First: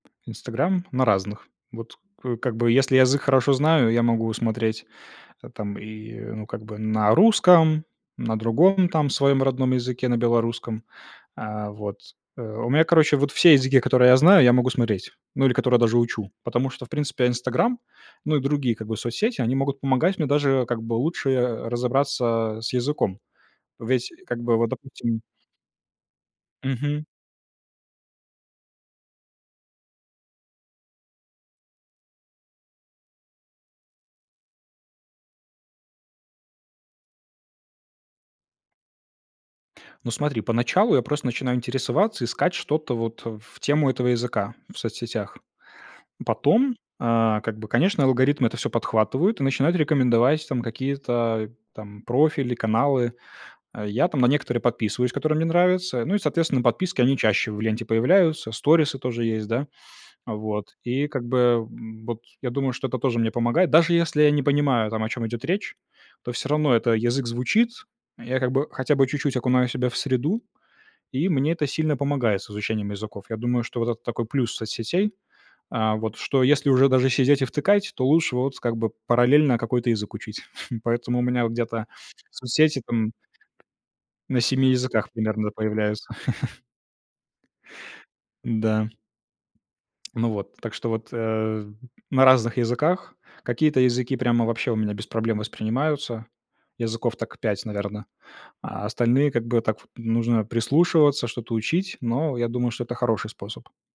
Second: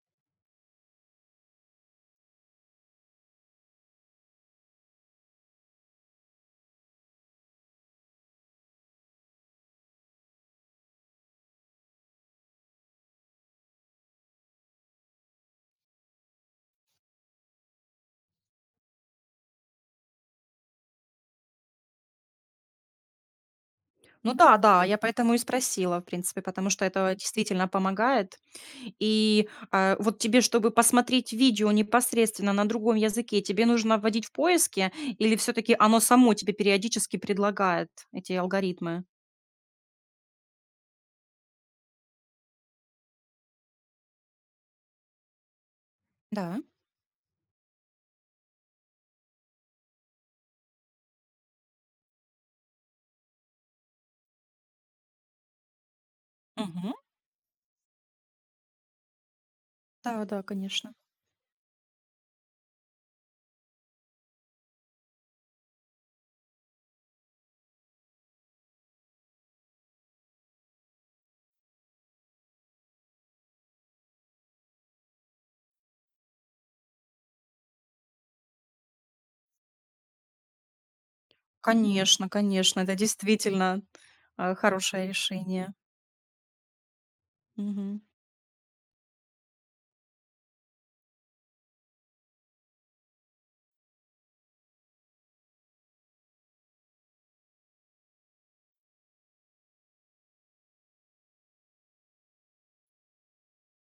"Инстаграм"? На разных. Вот, к как бы, если язык хорошо знаю, я могу смотреть там и, ну, как бы, на русском, на другом там своём родном языке, на белорусском. Э, вот э, у меня, короче, вот все языки, которые я знаю, я могу смотреть, ну, или которые даже учу, потому что, в принципе, "Инстаграм", ну, и другие, как бы, соцсети, они могут помогать мне даже, как бы, лучше, э, разобраться с языком. Ведь, Ну как бы, да, вот, да, я допустим поэтому и спросила, в принципе, потому что Мгм. это действительно помогает. И, э, вот тебе, чтобы посмотреть видео непосредственно на другом языке, тебе нужно вводить в поиске или всё-таки оно само тебе периодически предлагает, эти алгоритмы? Ну, смотри, поначалу я просто начинаю интересоваться, искать что-то вот в тему этого языка в соцсетях. Да. Потом, а, как бы, конечно, алгоритмы это всё подхватывают и начинают рекомендовать, там, какие-то, там, профили, каналы. Э, я там на некоторые подписываюсь, которые мне нравятся. Ну и, соответственно, Мгм. подписки они чаще в ленте появляются, сторисы тоже есть, да. Да-да, Вот, конечно. и как бы вот я думаю, что это тоже мне помогает, даже если я не понимаю, там, о чём идёт речь, то всё равно это язык звучит. А я как бы хотя бы чуть-чуть окунаю себя в среду, и мне это сильно помогает с изучением языков. Я думаю, что вот это такой плюс соцсетей, а, вот, что если уже даже сидеть и втыкать, то лучше вот, как бы, параллельно какой-то язык учить, поэтому у меня где-то Конечно, конечно, соцсети это там действительно, на э, 7 хорошее языках примерно решение. появляются. Мгм. Да. Ну вот, так что вот, э, на разных языках. Какие-то языки прямо вообще у меня без проблем воспринимаются, языков так 5, наверно, а остальные, как бы, так, нужно прислушиваться, что-то учить, но я думаю, что это хороший способ.